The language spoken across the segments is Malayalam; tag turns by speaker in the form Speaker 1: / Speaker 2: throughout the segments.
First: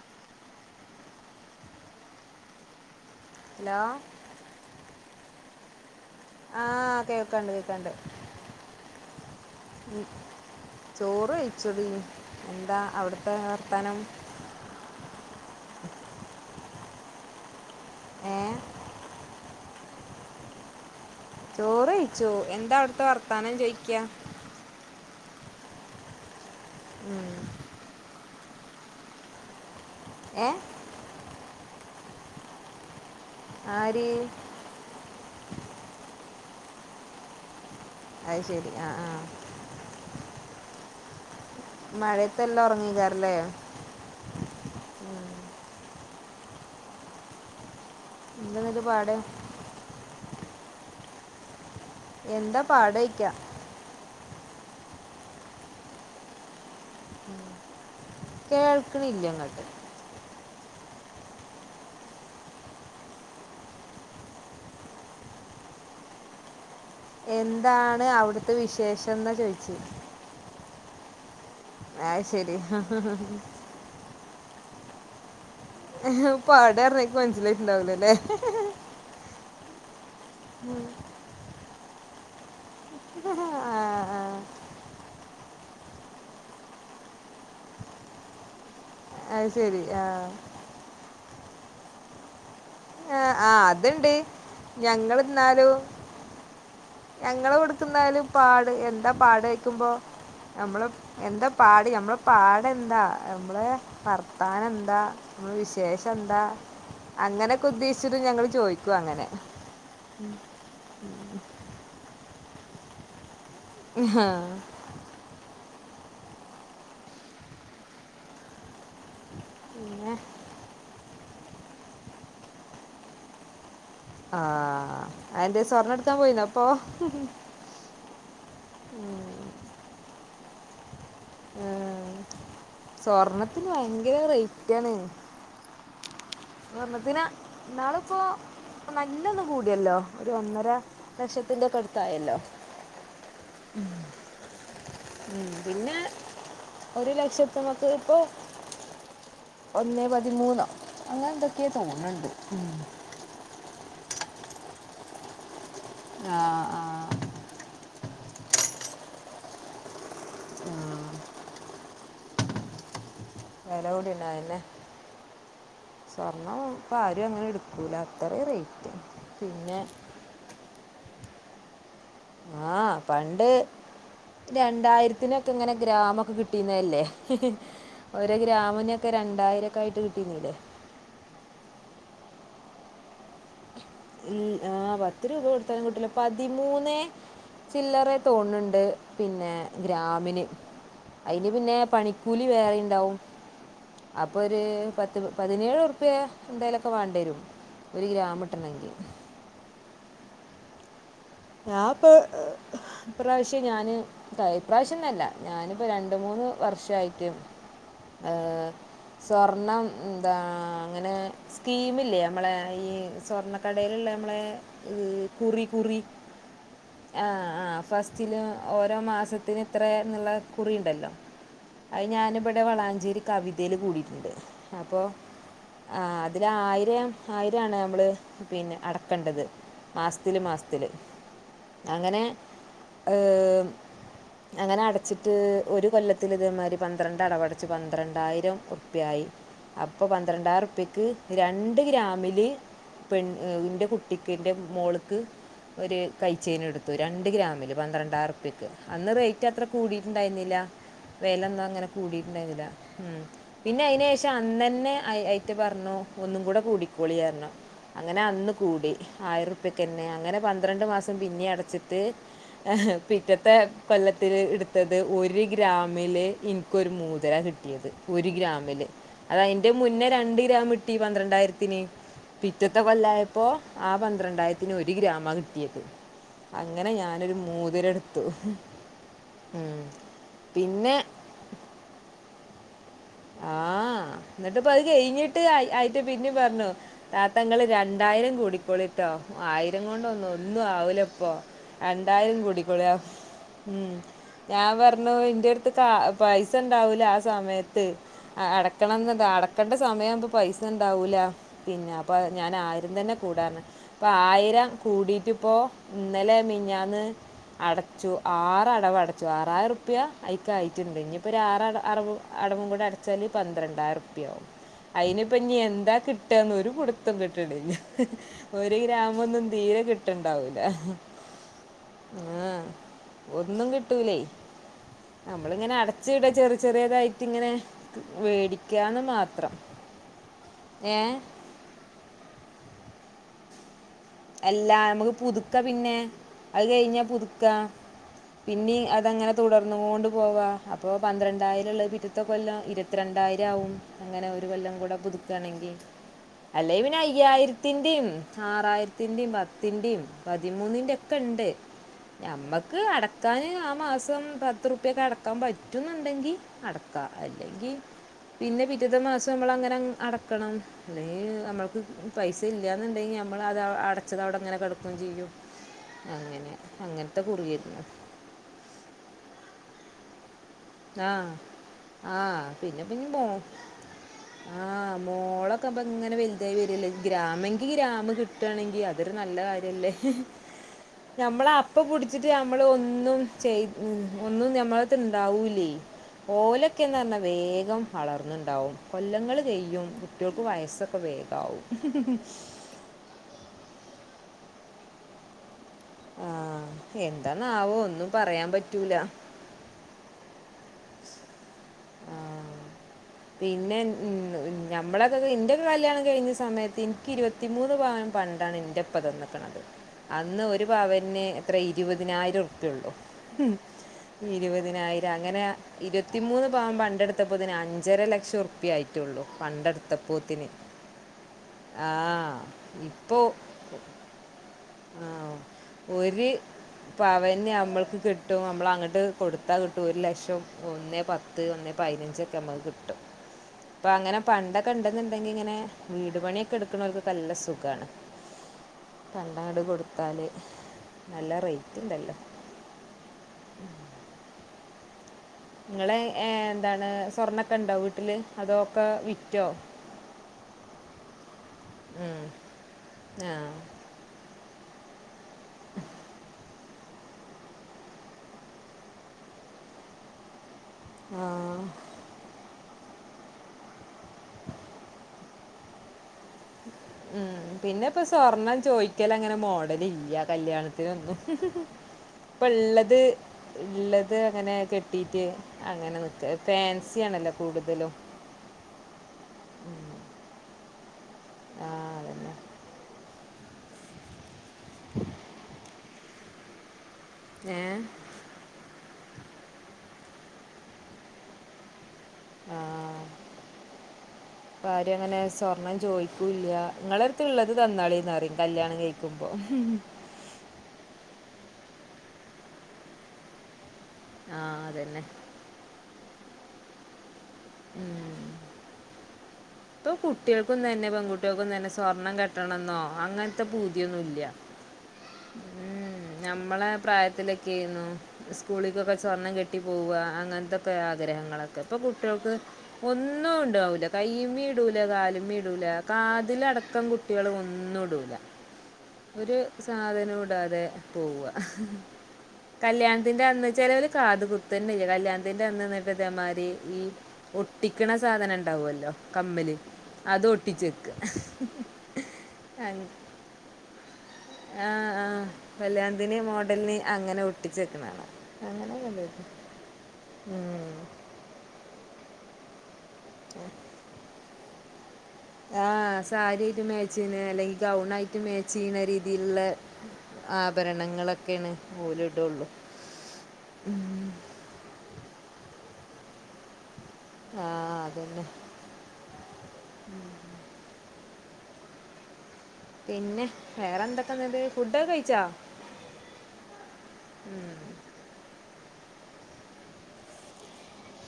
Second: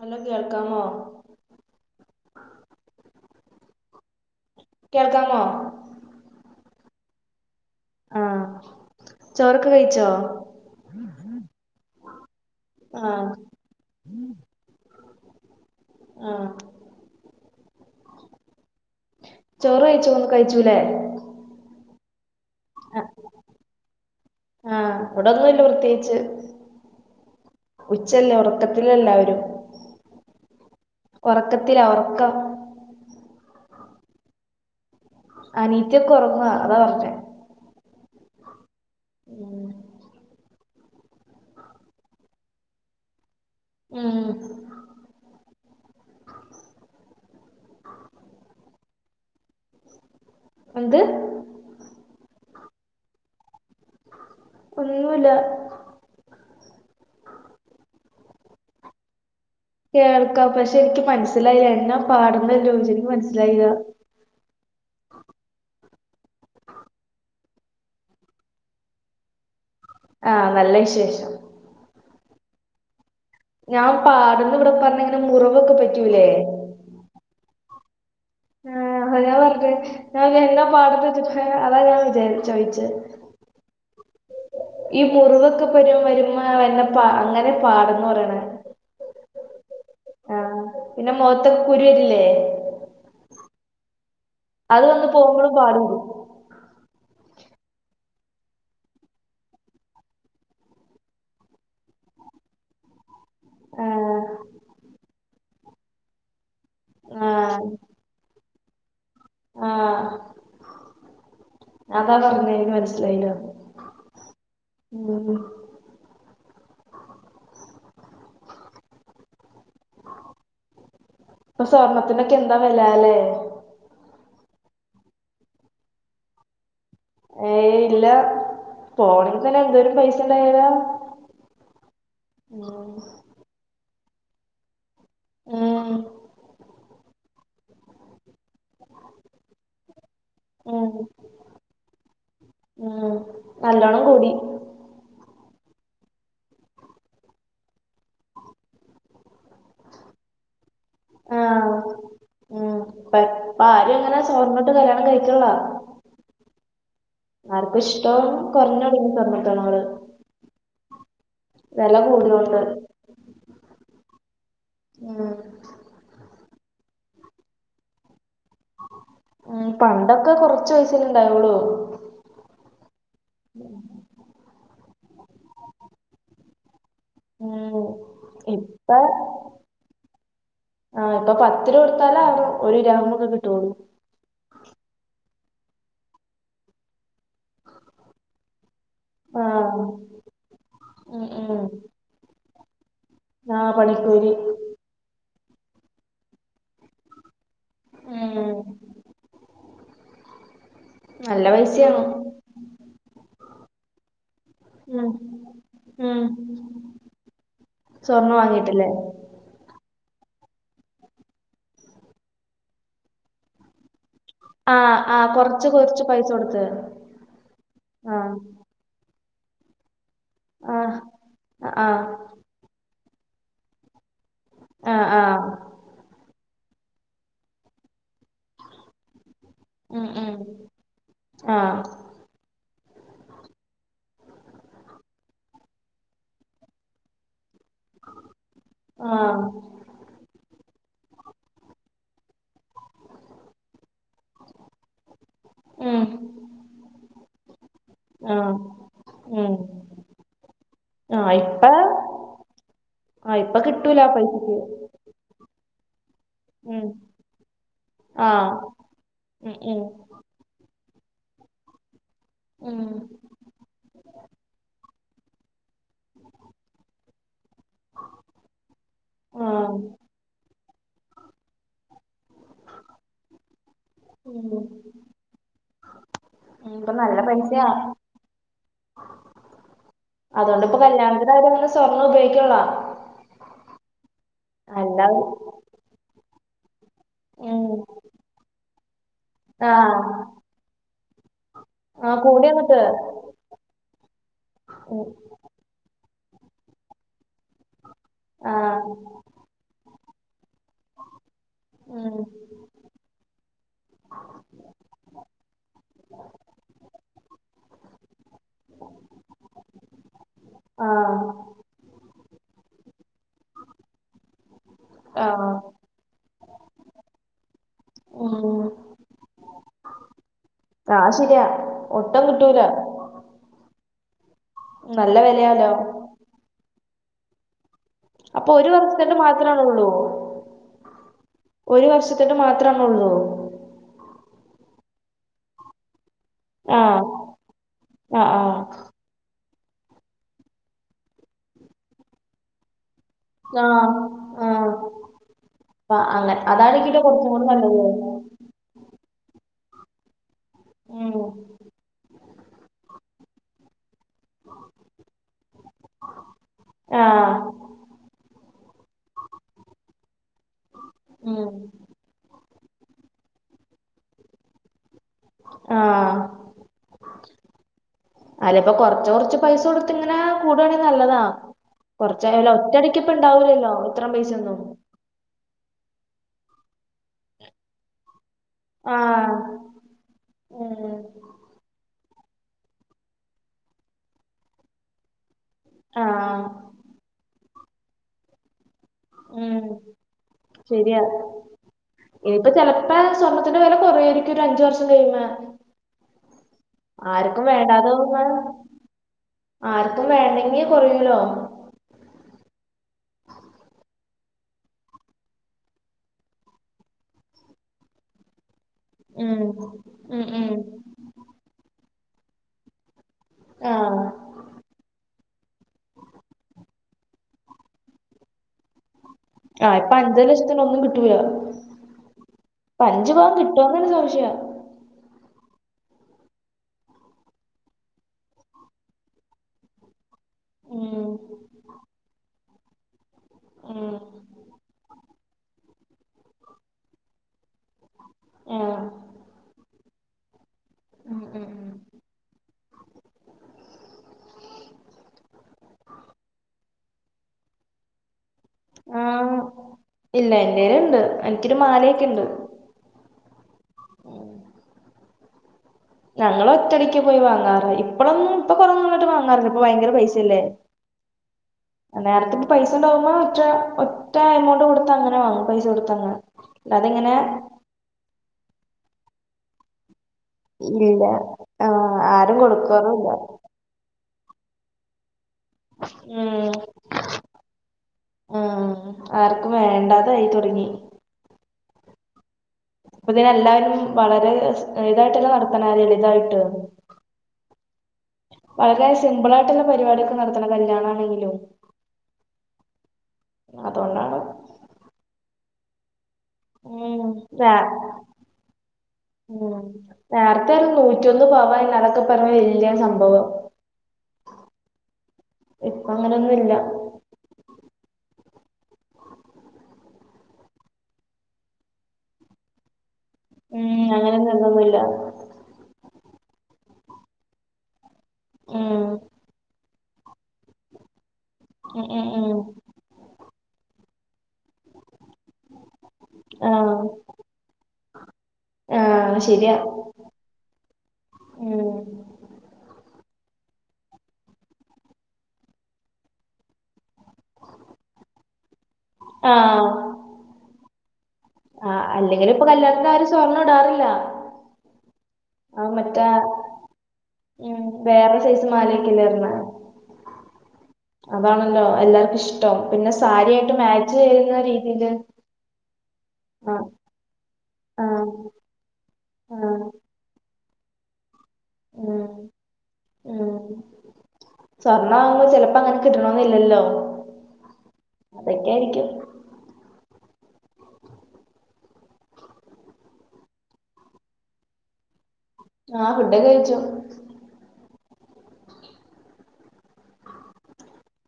Speaker 1: വല്ലോം കേൾക്കാമോ
Speaker 2: ഹലോ
Speaker 1: കേൾക്കാമോ
Speaker 2: ആഹ് കേൾക്കണ്ട് കേൾക്കണ്ട്
Speaker 1: ആഹ് ചോറൊക്കെ
Speaker 2: ഉം
Speaker 1: കഴിച്ചോ
Speaker 2: ചോറ് കഴിച്ചൊടി എന്താ
Speaker 1: ആഹ്
Speaker 2: അവിടുത്തെ വർത്താനം
Speaker 1: ആഹ്
Speaker 2: ഏഹ്
Speaker 1: ചോറ് കഴിച്ചോന്ന് കഴിച്ചൂല്ലേ
Speaker 2: ചോറ് കഴിച്ച് എന്താ അവിടുത്തെ
Speaker 1: ആഹ്
Speaker 2: വർത്താനം ചോയിക്കാ
Speaker 1: ആഹ് ഇവിടൊന്നുല്ല പ്രത്യേകിച്ച്.
Speaker 2: ഉം.
Speaker 1: ഉ ച്ചല്ലേ ഉറക്കത്തില എല്ലാവരും
Speaker 2: ഏഹ്
Speaker 1: ഒറക്കത്തില ഒറക്കം
Speaker 2: ആര്?
Speaker 1: അനീത്തിയൊക്കെ ഉറങ്ങ അതാ പറഞ്ഞേ
Speaker 2: അത് ശെരി ആഹ്
Speaker 1: ഉം
Speaker 2: മഴയത്തെല്ലാം ഉറങ്ങേക്കാരല്ലേ
Speaker 1: ഉം
Speaker 2: എന്താ എന്നിട്ട് പാട്
Speaker 1: എന്ത്
Speaker 2: എന്താ പാടോയിക്ക
Speaker 1: ഒന്നുല്ല
Speaker 2: കേൾക്ക്ണില്ലങ്ങട്ട്
Speaker 1: കേൾക്കാം പക്ഷെ എനിക്ക് മനസ്സിലായില്ല എന്നാ പാടുന്ന ചോയിച്ച് എനിക്ക് മനസ്സിലായില്ലാ
Speaker 2: എന്താണ് അവിടുത്തെ വിശേഷെന്ന ചോയിച്ച്
Speaker 1: ആഹ് നല്ല വിശേഷം
Speaker 2: അയ് ശെരി
Speaker 1: ഞാൻ പാടന്ന് ഇവിടെ പറഞ്ഞ മുറിവൊക്കെ പ
Speaker 2: പാട് ർഞ്ഞാ ൻക്ക് മൻസ്സിലായിട്ടുണ്ടാവൂലല്ലേ
Speaker 1: ഏഹ് അത് ഞാൻ പർഞ്ഞ് ഞാൻ എന്താ പാട്ന്നോയ്ച്ചിട്ട് അതാ ഞാൻ വിചാരി ചോയ്ച്ചെ
Speaker 2: ആ ആ
Speaker 1: ഈ മുറിവൊക്കെപ്പെരു വര്മാ വര്ണ പാ അങ്ങനെ പാടെന്ന് പറയ്ണേ
Speaker 2: അത് ശെരി ആഹ്
Speaker 1: ആഹ് പിന്നെ മാെഖത്തൊക്കെ കുരു വര്ല്ലേ
Speaker 2: ആ ആ അതുണ്ട്
Speaker 1: അത് വന്ന്
Speaker 2: ഞങ്ങള്
Speaker 1: പോവ്മ്പളും പാട് വെരും
Speaker 2: ഞങ്ങളെവെട്ക്ക് ഇന്നാൽ പാട് എന്താ പാടോയ്ക്കുമ്പോ നമ്മെള് എന്താ പാട് ഞമ്മെളെ പാടെന്താ നമ്മെളെ
Speaker 1: ആഹ്
Speaker 2: വർത്താനെന്താ മ്മള് വിശേഷെന്താ
Speaker 1: ആഹ്
Speaker 2: അങ്ങനെക്കെ ഉദ്ദേശ് ചിട്ട് ഞങ്ങെള് ചോയ്ക്കും അങ്ങെനെ
Speaker 1: ആഹ് അതാ പർഞ്ഞേ എനിക്ക് മൻസ്സ്ലായ്ല്ലാന്ന്
Speaker 2: ഹാ
Speaker 1: [unintelligible]
Speaker 2: പിന്നെ
Speaker 1: ഇപ്പം സ്വർണ്ണത്തിനൊക്കെ എന്താ വെലാ ലേ
Speaker 2: ആഹ് അതെന്തേ സ്വർണട്ക്കാൻ പോയീന്നോപ്പൊ
Speaker 1: ഏയ് ഇല്ലാ പോണെങ്കി തന്നെ എന്തോരു പൈസ്
Speaker 2: ഏ
Speaker 1: [unintelligible]
Speaker 2: സ്വർണ്ണത്തിന് ഭയെങ്കെരെ റെയ്റ്റാണ്
Speaker 1: ഉം
Speaker 2: സ്വർണത്തിന് ഇന്നാള്പ്പോ നല്ലാെന്ന് കൂട്യല്ലോ ഒര് ഒന്നര
Speaker 1: ഉം
Speaker 2: ലക്ഷത്തിന്റെക്കെ അട്ത്തായല്ലോ
Speaker 1: ഉം നല്ലോണം കൂടി
Speaker 2: ഉം പിന്നെ ഒര് ലക്ഷത്ത്മ്മക്ക് ഇപ്പൊ ഒന്നേ പതിമൂന്നോ അങ്ങെനെന്തൊക്കേ തോൺണ്ട് ഉം
Speaker 1: പ്പെ ഇപ്പ ആരും ങ്ങെനെ സ്വർണട്ട് കല്യാണം കഴിക്കണ്ള്ള
Speaker 2: ആഹ് ആഹ്
Speaker 1: ആർക്കും‌ ഇഷ്ട്ടോം കൊർഞ്ഞോട്ങ്ങി സ്വർണ്ണത്ത്നോട്
Speaker 2: ആഹ്
Speaker 1: വെല കൂട്യോണ്ട്
Speaker 2: വെല കൂട്യല്ലാേ അതെന്നെ
Speaker 1: ഉം
Speaker 2: സ്വർണം ഇപ്പാരും അങ്ങെനെ ഇട്ക്കൂലാ അത്രേം റെയ്റ്റ്
Speaker 1: ഉം പണ്ടൊക്കെ കൊർച്ച് പൈസല്ലേ ണ്ടായൊള്ളൂ
Speaker 2: ആഹ് പണ്ട് രണ്ടായിര്ത്തിനൊക്കെ ങ്ങെനെ ഗ്രാമൊക്കെ കിട്ടീന്നെല്ലേ
Speaker 1: ഉം
Speaker 2: ഒരാേ
Speaker 1: ഇപ്പ
Speaker 2: ഗ്രാമിനൊക്കെ രണ്ടായിരാെക്കായിട്ട് കിട്ടീന്നില്ലേ
Speaker 1: ആഹ് ഇപ്പൊ പത്ത് രൂപ കൊട്ത്താലാകെ ഒര് ഗ്രാമാെക്കെ കിട്ടാേള്ളൂ
Speaker 2: ഉം ആഹ് പത്ത് രൂപ കൊട്ത്താലും കിട്ടൂലാ പതിമൂന്നേ ചില്ലെറെ തോൺണ്ട് പിന്നെ
Speaker 1: ആഹ്
Speaker 2: ഗ്രാമിന്
Speaker 1: ഉം
Speaker 2: അയ്ന്
Speaker 1: ഉം
Speaker 2: പിന്നെ പണി കൂലി വേറിണ്ടാവും
Speaker 1: ആഹ് പണിക്കൂലി
Speaker 2: അപ്പൊര് പത്ത് പതിനേഴുറ്പ്പ്യ എന്തായാലൊക്കെ വാണ്ട്യെരും ഒരു ഗ്രാമ്
Speaker 1: ഉം
Speaker 2: ഞാൻ
Speaker 1: പൈസിയാണോ
Speaker 2: ഇപ്പൊ ഇപ്രാവശ്യം ഞാന്
Speaker 1: ഉം
Speaker 2: ഇപ്രാവശ്യംന്നല്ല ഞാന്പ്പം രണ്ട്
Speaker 1: ഉം
Speaker 2: മൂന്ന് വർഷായിട്ട്
Speaker 1: സ്വർണം വാങ്ങീട്ടില്ലേ
Speaker 2: സ്വർണം ന്താ അങ്ങെനെ സ്കീമില്ലേ അമ്മെളെ ഈ സ്വർണ്ണക്കടേല്ള്ളെ അമ്മെളേ
Speaker 1: ആഹ് ആഹ് കൊർച്ച് കൊർച്ച് പൈസാെട്ത്ത്
Speaker 2: ആഹ് ആഹ് ഫസ്റ്റില് ഓരോ മാസത്തിന് ഇത്രേന്ന്ള്ളെ
Speaker 1: ആ
Speaker 2: കുറിയ്ണ്ടല്ലോ
Speaker 1: ആ
Speaker 2: അത് ഞാനിബ്ടെ വളാഞ്ചേരി കവിതേല് കൂടീട്ട്ണ്ട്
Speaker 1: ആ
Speaker 2: ആപ്പോ
Speaker 1: ആ
Speaker 2: ആഹ് അതിലായ്രം ആയ്രാണ് നമ്മള് പിന്നെ അടക്കണ്ടത് മാസ്ത്ത്ല് മാസ്ത്ത്ല്
Speaker 1: ആഹ്
Speaker 2: അങ്ങനെ ഏഹ് അങ്ങനെ അടച്ച്ട്ട് ഒര് കൊല്ലത്ത്ലിതേമാരി പന്ത്രണ്ടടവട ച്ച് പന്ത്രണ്ടായ്രം
Speaker 1: ആ
Speaker 2: റുപ്പ്യായ് അപ്പൊ പന്ത്രണ്ടായ്റുപ്പ്യക്ക് രണ്ട് ഗ്രാമില് പെൺ എഹ് ഇന്റെ കുട്ടിക്ക്ന്റെ മോള്ക്ക് ഒര്
Speaker 1: ഉം
Speaker 2: കൈചെയ്നെട്ത്ത് എട്ത്തു രണ്ട് ഗ്രാമില്
Speaker 1: ആ
Speaker 2: പന്ത്രണ്ടായ്റുപ്പ്യക്ക് അന്ന് റേറ്റ്
Speaker 1: ഉം
Speaker 2: അത്ര കൂടിട്ട്ണ്ടായ്ന്ന്ല്ല
Speaker 1: ആ ഇപ്പ
Speaker 2: വെലൊന്നുങ്ങനെ കൂടിട്ട്ണ്ടാര്ന്ന്ല്ല ഉം
Speaker 1: ആ ഇപ്പ കിട്ടൂല
Speaker 2: പിന്നയ്ന്
Speaker 1: ആ
Speaker 2: ശേഷം
Speaker 1: പൈസക്ക്
Speaker 2: അന്നന്നെ ആയ് അയ്ത്താ പർഞ്ഞു ഒന്നും കൂടെ
Speaker 1: ഉം
Speaker 2: കൂടിക്കോളിർഞ്ഞു അങ്ങനെ
Speaker 1: ആ
Speaker 2: അന്ന് കൂടി
Speaker 1: ഉം ഉം
Speaker 2: ആയ്റുപ്യക്കന്നെ അങ്ങനെ പന്ത്രണ്ട് മാസ് സം പിന്നെയടച്ച്ട്ട്
Speaker 1: ഉം
Speaker 2: എഹ് പിറ്റത്തെ കൊല്ലത്ത്ല് എടുത്തത് ഒരു ഗ്രാ ഗ്രാമില് ൻക്കൊര് മോതിരാ കിട്ട്യത് ഒര് ഗ്രാമില്
Speaker 1: ആ
Speaker 2: അതയ്ന്റെ മുന്നേ രണ്ട് ഗ്രാമ്ട്ടി പന്ത്രണ്ടായ്രത്ത്ന് പിറ്റത്തെ കൊല്ലായപ്പോ ആഹ്
Speaker 1: ഉം ഉം
Speaker 2: പന്ത്രണ്ടായ്രത്ത്ന് ഒര് ഗ്രാമ കിട്ട്യത് അങ്ങനെ
Speaker 1: ഇപ്പൊ നല്ല
Speaker 2: ഞാനൊര്
Speaker 1: പൈസയാ
Speaker 2: മോതിരെട്ത്തു ഉം പിന്നെ
Speaker 1: ന്തായാലുംമ്മടെ സ്വർണ്ണോപയോഗിക്ക്യാന്ള്ളതാ
Speaker 2: ആഹ് എന്ന്ട്ട്പ്പയ്
Speaker 1: അല്ലാതെ
Speaker 2: കയ്ഞ്ഞ്ട്ട് ആയ് ആയ്ത്ത പിന്നേം പർഞ്ഞു താത്തങ്ങള്
Speaker 1: ഉം
Speaker 2: രണ്ടായ്രം കൂടിക്കൊള്ട്ടോ
Speaker 1: ആ
Speaker 2: ആയ്രം കൊണ്ടൊന്നും ഒന്ന്വാവൂല്ല്പ്പോ
Speaker 1: ആ
Speaker 2: രണ്ടായ്രം
Speaker 1: കൂടി അങ്ങട്ട്
Speaker 2: കൂട്ക്കോള്യ ഉം ഞാൻ
Speaker 1: ഉം
Speaker 2: പർഞ്ഞു ഇന്റെടുത്ത് ട്ത്താ പൈസണ്ടാവൂല ആഹ് സമയത്ത് ആഹ്
Speaker 1: ആ
Speaker 2: അടക്കണംന്ന് അടക്കണ്ട സമയാമ്പൊ പൈസണ്ടാവൂല പിന്നെ അപ്പോ
Speaker 1: ഉം
Speaker 2: അഹ് ഞാൻ ആയ്രംതന്നെ കൂടാർന്ന് പ്പആയ്രം കൂടിട്ട്പ്പോ ഇന്നലെ മിൻഞ്ഞാന്ന് അടച്ചു ആറടവ് അടച്ചു ആറായ്റുപ്യ
Speaker 1: ആ
Speaker 2: അയ്ക്കായ്റ്റ്ണ്ട് ഇഞ്ഞ്പ്പോര് ആറട അറവു അടവുംകൂടെ അടച്ചാല് പന്ത്രണ്ടായ്റുപ്യയാവും
Speaker 1: ആ
Speaker 2: അയ്നിപ്പഞ്ഞി എന്താ കിട്ട്വാന്ന് ഒര് പുട്ത്തം കിട്ട്ണ്ല്യാ
Speaker 1: ഉം
Speaker 2: ഒര്ഗ്രാമൊന്നും തീരെ കിട്ടൺണ്ടാവൂല
Speaker 1: ആ ശരിയാ ഒട്ടും
Speaker 2: ആഹ്
Speaker 1: കിട്ടൂല
Speaker 2: ഒന്നും കിട്ടൂലേ
Speaker 1: നല്ല വിലയാലോ
Speaker 2: നമ്മള്ങ്ങനെ അടച് ച്ച്ടാ ചെറ് ചെറിയതായ്ട്ട്ങ്ങനെ
Speaker 1: അപ്പൊ ഒര് വർഷത്തേക്ക് മാത്രണൊള്ളൂ
Speaker 2: ഏ
Speaker 1: ഒര് വർഷത്തെട്ട് മാത്രണൊള്ളൂ
Speaker 2: അല്ലാ മ്മക്ക് പുതുക്കപിന്നെ അത്
Speaker 1: ആഹ്
Speaker 2: കയ്ഞ്ഞാ പുതുക്കാം
Speaker 1: ആഹ് ആഹ്
Speaker 2: പിന്നിം അതങ്ങനെ തുടർന്നോണ്ട് പോവാ അപ്പോ പന്ത്രണ്ടായ്രൊള്ളെ പിറ്റത്തെ കൊല്ലം ഇര്ത്രണ്ടായ്ര രാവും
Speaker 1: ആഹ്
Speaker 2: അങ്ങനെ ഒര്
Speaker 1: ആഹ്
Speaker 2: കൊല്ലം കൂടെ പുതുക്കാണെങ്കി
Speaker 1: അപ്പ അങ്ങനെ
Speaker 2: അല്ലേ പിന്നെ
Speaker 1: അതാണെങ്കിലോ കുറച്ചും കൂടി നല്ലത്
Speaker 2: അയ്യായ്രത്ത്ന്റേം ആറായ്ര ത്ത്ന്റേം പത്ത്ന്റേം
Speaker 1: ഉം
Speaker 2: പതിമൂന്ന്ന്റെക്കെണ്ട് ഞമ്മക്ക് അടക്കാന് ആഹ് മാസം പത്ത്റുപ്യക്കെടക്കാപറ്റുന്ന്ണ്ടെങ്കി അടക്കാ
Speaker 1: ആഹ്
Speaker 2: അല്ലെങ്കി പിന്നെ പിറ്റത്തെ മാസമ്മ്ളങ്ങനങ്ങ് അടക്കണം ഇല്ലെ
Speaker 1: ഉം
Speaker 2: നമ്മൾക്ക് പൈസല്ല്യാന്ന്ണ്ടെങ്കി ഞമ്മളാ ദാ അടച്ചതവടങ്ങനെ കെട്ക്കും ചെയ്യും
Speaker 1: ആഹ്
Speaker 2: അങ്ങനെ അങ്ങൻത്തെ കുറ്യാര്ന്ന്
Speaker 1: അല്ല്പ്പൊ കൊർച്ച കൊറച്ച് പൈസ കൊട്ത്ത്ങ്ങനെ കൂട്വാണെ
Speaker 2: ആ.
Speaker 1: നല്ലതാ
Speaker 2: ആ.
Speaker 1: കൊറച്ചായാലും
Speaker 2: പിന്നെ
Speaker 1: ഒറ്റടിക്ക്
Speaker 2: പിന്നെ മോ
Speaker 1: ഇപ്പണ്ടാവൂല്ല്ലോ ഇത്ര പൈസൊന്നും
Speaker 2: ത്തൊപ്പ്ങ്ങനെ വെൽതായ് വെര്യല്ലേ ഗ്രാമെങ്കി ഗ്രാമ് കിട്ട് ട്ട്വാണെങ്കി അതൊര്
Speaker 1: ആഹ്
Speaker 2: നല്ല കാര്യല്ലേ
Speaker 1: ഉം
Speaker 2: ഞമ്മളെ അപ്പപുട്ച്ച്ട്ട് ഞമ്മള് ഒന്നും ചെയ് ഉം ഒന്നും ഞമ്മള്ട്ത്ത്ണ്ടാവൂല്യേ
Speaker 1: ആഹ്
Speaker 2: ഓലൊക്കെന്നർഞ്ഞാ വേഗം വളർന്ന്ണ്ടാവും കൊല്ലങ്ങൾ
Speaker 1: ഉം
Speaker 2: കെയ്യും കുട്ടെൾക്ക് വയസ്സൊക്കെ വേഗാവും
Speaker 1: ചെലപ്പോ സ്വർണ്ണത്തിന്റെ വില കുറേയിരിക്കും ഒരഞ്ച് വർഷം കഴിയ്പ
Speaker 2: ആ
Speaker 1: ആർക്കും
Speaker 2: എന്താന്നാവോ
Speaker 1: വേണ്ടാതെ
Speaker 2: ഒന്നും
Speaker 1: ഒന്ന
Speaker 2: പറയാൻ പറ്റൂല.
Speaker 1: ആർക്കും വേണ്ടെങ്കി കുറയൂലോ
Speaker 2: ആഹ് പിന്നെ ഉം ഞമ്മളൊക്കെ ഇന്റെക്കെ കല്ല്യാണം കഴിഞ്ഞ സമയത്ത് ഇൻക്കിരുവത് വത്തിമൂന്ന് പവൻ പണ്ടാണ് ഇൻ്റെപ് ന്റെപ്പ
Speaker 1: ഉം
Speaker 2: തന്ന്ക്ക്ണത്
Speaker 1: ഉം
Speaker 2: അന്ന്
Speaker 1: ഉം
Speaker 2: ഒരു പവന്ന് എത്ര ഇരുപതിനായിരം ഉർപ്യള്ളു ഉം
Speaker 1: ആഹ്
Speaker 2: ഇരുപതിനായിരം അങ്ങനെ ഇരത്തിമൂന്ന് പവം പണ്ടെട്ത്തപ്പോത്തിന് അഞ്ച് ഞ്ചര ലക്ഷൊർപ്പ്യയിറ്റൊള്ളൂ
Speaker 1: ആഹ് ഇപ്പൊ അഞ്ചു
Speaker 2: പണ്ടട്ത്തപ്പോത്തിന്
Speaker 1: ലക്ഷത്തിന് ഒന്നും കിട്ടൂല
Speaker 2: ആഹ് ഇപ്പോ
Speaker 1: പ്പങ്ങനെ സംശയ
Speaker 2: ആഹ് പവന്ന് ഞമ്മൾക്ക് കിട്ടും ഞമ്മളങ്ങട്ട് കൊടുത്താ കിട്ടും ഒരു ലക്ഷം
Speaker 1: ഉം
Speaker 2: ഒന്നേപത്ത് ഒന്നേപൈനഞ്ചെക്കെ മ്മക്ക് കിട്ടും.
Speaker 1: ഉം
Speaker 2: പ്പങ്ങനെ പണ്ടൊക്കെണ്ടെന്നുണ്ടെങ്കിങ്ങനെ വീട് പണിയൊക്കെ എട്ക്ക് ണോൽക്കൊക്കെ നല്ല സുഖാണ്
Speaker 1: ആഹ്
Speaker 2: ആണ്ട് കൊടുത്താല്
Speaker 1: ഉം
Speaker 2: നല്ല
Speaker 1: ഉം ഉം
Speaker 2: റേറ്റ്ണ്ടല്ലോ ഇങ്ങളെ ഏഹ് ന്താണ് സ്വർണ്ണൊക്കെണ്ടോ വീട്ട്ല് അതോക്കെ
Speaker 1: ആഹ്
Speaker 2: വിറ്റോ?
Speaker 1: ഇല്ല എന്റേലിണ്ട് എനിക്കൊരു
Speaker 2: ഉം.
Speaker 1: മാലയെക്കെണ്ട്
Speaker 2: ആ
Speaker 1: ഞങ്ങൾ ഒറ്റയടിക്ക് പോയി വാങ്ങാറ് ഇപ്പോഴൊന്നും ഇപ്പൊഴൊന്നും കുറേ നാളായിട്ട് വാങ്ങാറില്ല ഇപ്പ ഭയങ്കര പൈസയല്ലേ
Speaker 2: ആ.
Speaker 1: നേരത്തെ പൈസ ഉണ്ടാവുമ്പോ ഒറ്റ എമൗണ്ട് കൊടുത്ത് അങ്ങനെ വാങ്ങും പൈസ കൊടുത്ത് അങ്ങനെ അത് ഇങ്ങനെ
Speaker 2: ഉം. പിന്നെ ഇപ്പ സ്വർണ്ണം ചോദിക്കൾ അങ്ങനെ മോഡൽ ഇല്ല
Speaker 1: ഇല്ല
Speaker 2: കല്യാണത്തിനൊന്നും
Speaker 1: ആഹ് ആരും
Speaker 2: ഇപ്പ ഉള്ളത്
Speaker 1: കൊടുക്കാറുല്ല
Speaker 2: ഉള്ളത് അങ്ങനെ കെട്ടീട്ട് അങ്ങനെ നിൽക്ക ഫാൻസി ആണല്ലോ കൂടുതലും
Speaker 1: ആ ആർക്കും വേണ്ടാതായി തുടങ്ങി
Speaker 2: ആ അതന്നെ
Speaker 1: ഇപ്പൊ ഇതിനെ എല്ലാവരും വളരെ ഇതായിട്ടെല്ലാം നടത്തണ ചെറുതായിട്ട്
Speaker 2: ഏ
Speaker 1: വളരെ സിമ്പിൾ ആയിട്ടുള്ള പരിപാടൊക്കെ നടത്തണം കല്യാണം ആണെങ്കിലും
Speaker 2: ആ
Speaker 1: അതുകൊണ്ടാണ്
Speaker 2: ആരും അങ്ങനെ സ്വർണ്ണം ചോദി- ഇല്ല
Speaker 1: ഉം
Speaker 2: നിങ്ങൾ അടുത്ത്
Speaker 1: നേ
Speaker 2: ഉള്ളത് തന്നാളിന്ന് പറയും കല്യാണം കഴിക്കുമ്പോ
Speaker 1: ഉം നേരത്തെ ഒരു നൂറ്റൊന്ന് പവൻ അതൊക്കെ പറഞ്ഞ വലിയ സംഭവ
Speaker 2: ആ അതന്നെ
Speaker 1: ഇപ്പൊ അങ്ങനെയൊന്നുമില്ല.
Speaker 2: ഉം. ഇപ്പൊ കുട്ടികൾക്കും തന്നെ പെൺകുട്ടികൾക്കും തന്നെ സ്വർണ്ണം കെട്ടണമെന്നോ അങ്ങനത്തെ
Speaker 1: ഉം
Speaker 2: പൂതിയൊന്നും ഇല്ല
Speaker 1: [inaudible]
Speaker 2: ഉം നമ്മളെ പ്രായത്തിലൊക്കെ ആയിരുന്നു
Speaker 1: ഉം
Speaker 2: സ്കൂളിലൊക്കെ സ്വർണം കിട്ടി കിട്ടി പോവാ അങ്ങനത്തെൊക്കെ ആഗ്രഹങ്ങളൊക്കെ ഇപ്പൊ
Speaker 1: ഉം ഉം
Speaker 2: കുട്ടികൾക്ക്
Speaker 1: ഉം
Speaker 2: ഒന്നും ഉണ്ടാവൂല്ല കൈയിമേ ഇടൂല കാലമേ ഇടൂല കാതിൽ
Speaker 1: ആഹ്
Speaker 2: അടക്കം കുട്ടികൾ ഒന്നും ഇടൂല
Speaker 1: ആഹ്
Speaker 2: ഒരു
Speaker 1: ശരിയാ
Speaker 2: സാധനം ഇടാതെ പോവുക
Speaker 1: ഉം
Speaker 2: കല്യാണത്തിന്റെ അന്ന് ചിലവർ കാത് കുത്തന്നില്ല കല്യാണത്തിന്റെ അന്ന് നിന്നിട്ട് ഇതേമാതിരി ഈ ഒട്ടിക്കണ സാധനം ഉണ്ടാവല്ലോ കമ്മൽ
Speaker 1: ആഹ്
Speaker 2: അത് ഒട്ടിച്ചെക്കാ
Speaker 1: ആ അല്ലെങ്കിലും ഇപ്പൊ കല്യാണത്തിന് ആരും സ്വർണം ഇടാറില്ല
Speaker 2: ആഹ് ആഹ്
Speaker 1: ആ
Speaker 2: കല്യാണതിന്
Speaker 1: മറ്റേ
Speaker 2: മോഡൽന് അങ്ങനെ
Speaker 1: ഉം
Speaker 2: ഒട്ടിച്ചെക്കുന്ന കാണാ
Speaker 1: വേറെ സൈസ്
Speaker 2: അങ്ങനെ
Speaker 1: മാലയൊക്കെ അല്ലേ
Speaker 2: കണ്ടേണ്ട്
Speaker 1: ഇടുന്നെ അതാണല്ലോ എല്ലാർക്കും ഇഷ്ട്ടൊ പിന്നെ സാരിയായിട്ട് മാച്ച് ചെയ്യുന്ന രീതിയില്.
Speaker 2: ആ
Speaker 1: ആ
Speaker 2: സാരിയായിട്ട് മാച്ച് ചെയ്യ്ണ അല്ലെങ്കി
Speaker 1: ആ
Speaker 2: ഗൗൺ ആയിട്ട് മാച്ച് ചെയ്യണ രീതിയില്ള്ള
Speaker 1: ആ
Speaker 2: ആഭരണങ്ങളൊക്കേണ് ഓല്
Speaker 1: ഉം
Speaker 2: ഇടൊള്ളൂ
Speaker 1: ഉം സ്വർണമാവുമ്പ ചെൽപ്പങ്ങനെ കിട്ട് ണോന്നില്ലല്ലോ
Speaker 2: ആ അതന്നെ
Speaker 1: അതൊക്കേയിരിക്കും
Speaker 2: പിന്നെ വേറെന്തൊക്കെ ന്നത് ഫുഡൊക്കെ കഴിച്ചാ
Speaker 1: ആ ഫുഡൊക്കെ കഴിച്ചു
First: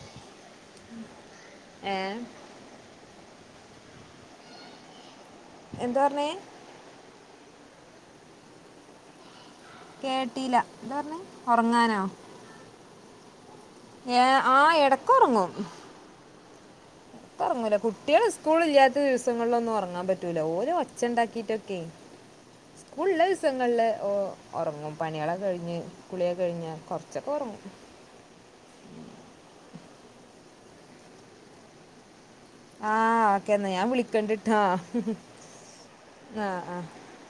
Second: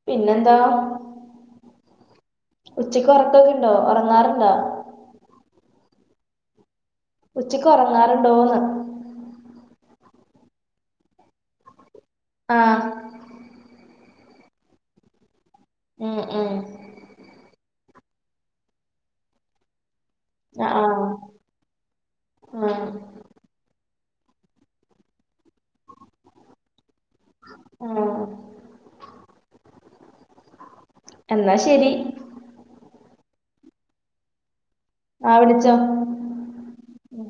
Speaker 1: പിന്നെന്താ
Speaker 2: ഏ
Speaker 1: ഉച്ചയ്ക്ക് ഒറക്കൊക്കെ ഇണ്ടോ ഒറങ്ങാറുണ്ടോ
Speaker 2: എന്താ പറ്ഞ്ഞെ
Speaker 1: ഉച്ചയ്ക്ക് ഒറങ്ങാറുണ്ടോന്ന്
Speaker 2: കേട്ടീല്ല എന്താ പറ്ന്നെ ഒറ്ങ്ങാനോ
Speaker 1: ആഹ്
Speaker 2: ഏഹ് ആഹ് എടയ്ക്ക് ഒറങ്ങും
Speaker 1: ഉം ഉം
Speaker 2: ഇപ്പൊറങ്ങൂല കുട്ട്യേള് സ്കൂൾ ഇല്ലാത്ത ദിവസങ്ങളിലൊന്നും ഒറങ്ങാൻ പറ്റ് റ്റൂല
Speaker 1: ആ
Speaker 2: ഓല്
Speaker 1: ആ
Speaker 2: ഒച്ച ഇണ്ടാക്കിട്ടൊക്കെ
Speaker 1: ആ
Speaker 2: ഫുൾ സങ്ങളില് ഓ ഒറങ്ങും പണ്യേളൊക്കെ കഴിഞ്ഞ് കുളിയൊക്കെ കഴിഞ്ഞ് കൊറച്ചൊക്കെ ഒറങ്ങും.
Speaker 1: അഹ് എന്നാ ശരി
Speaker 2: ആഹ് ഓക്കെന്നാ ഞാൻ വിളിക്കണ്ട്ട്ടാ
Speaker 1: ആ വിളിച്ചോ
Speaker 2: ആഹ് ആഹ്
Speaker 1: ഉം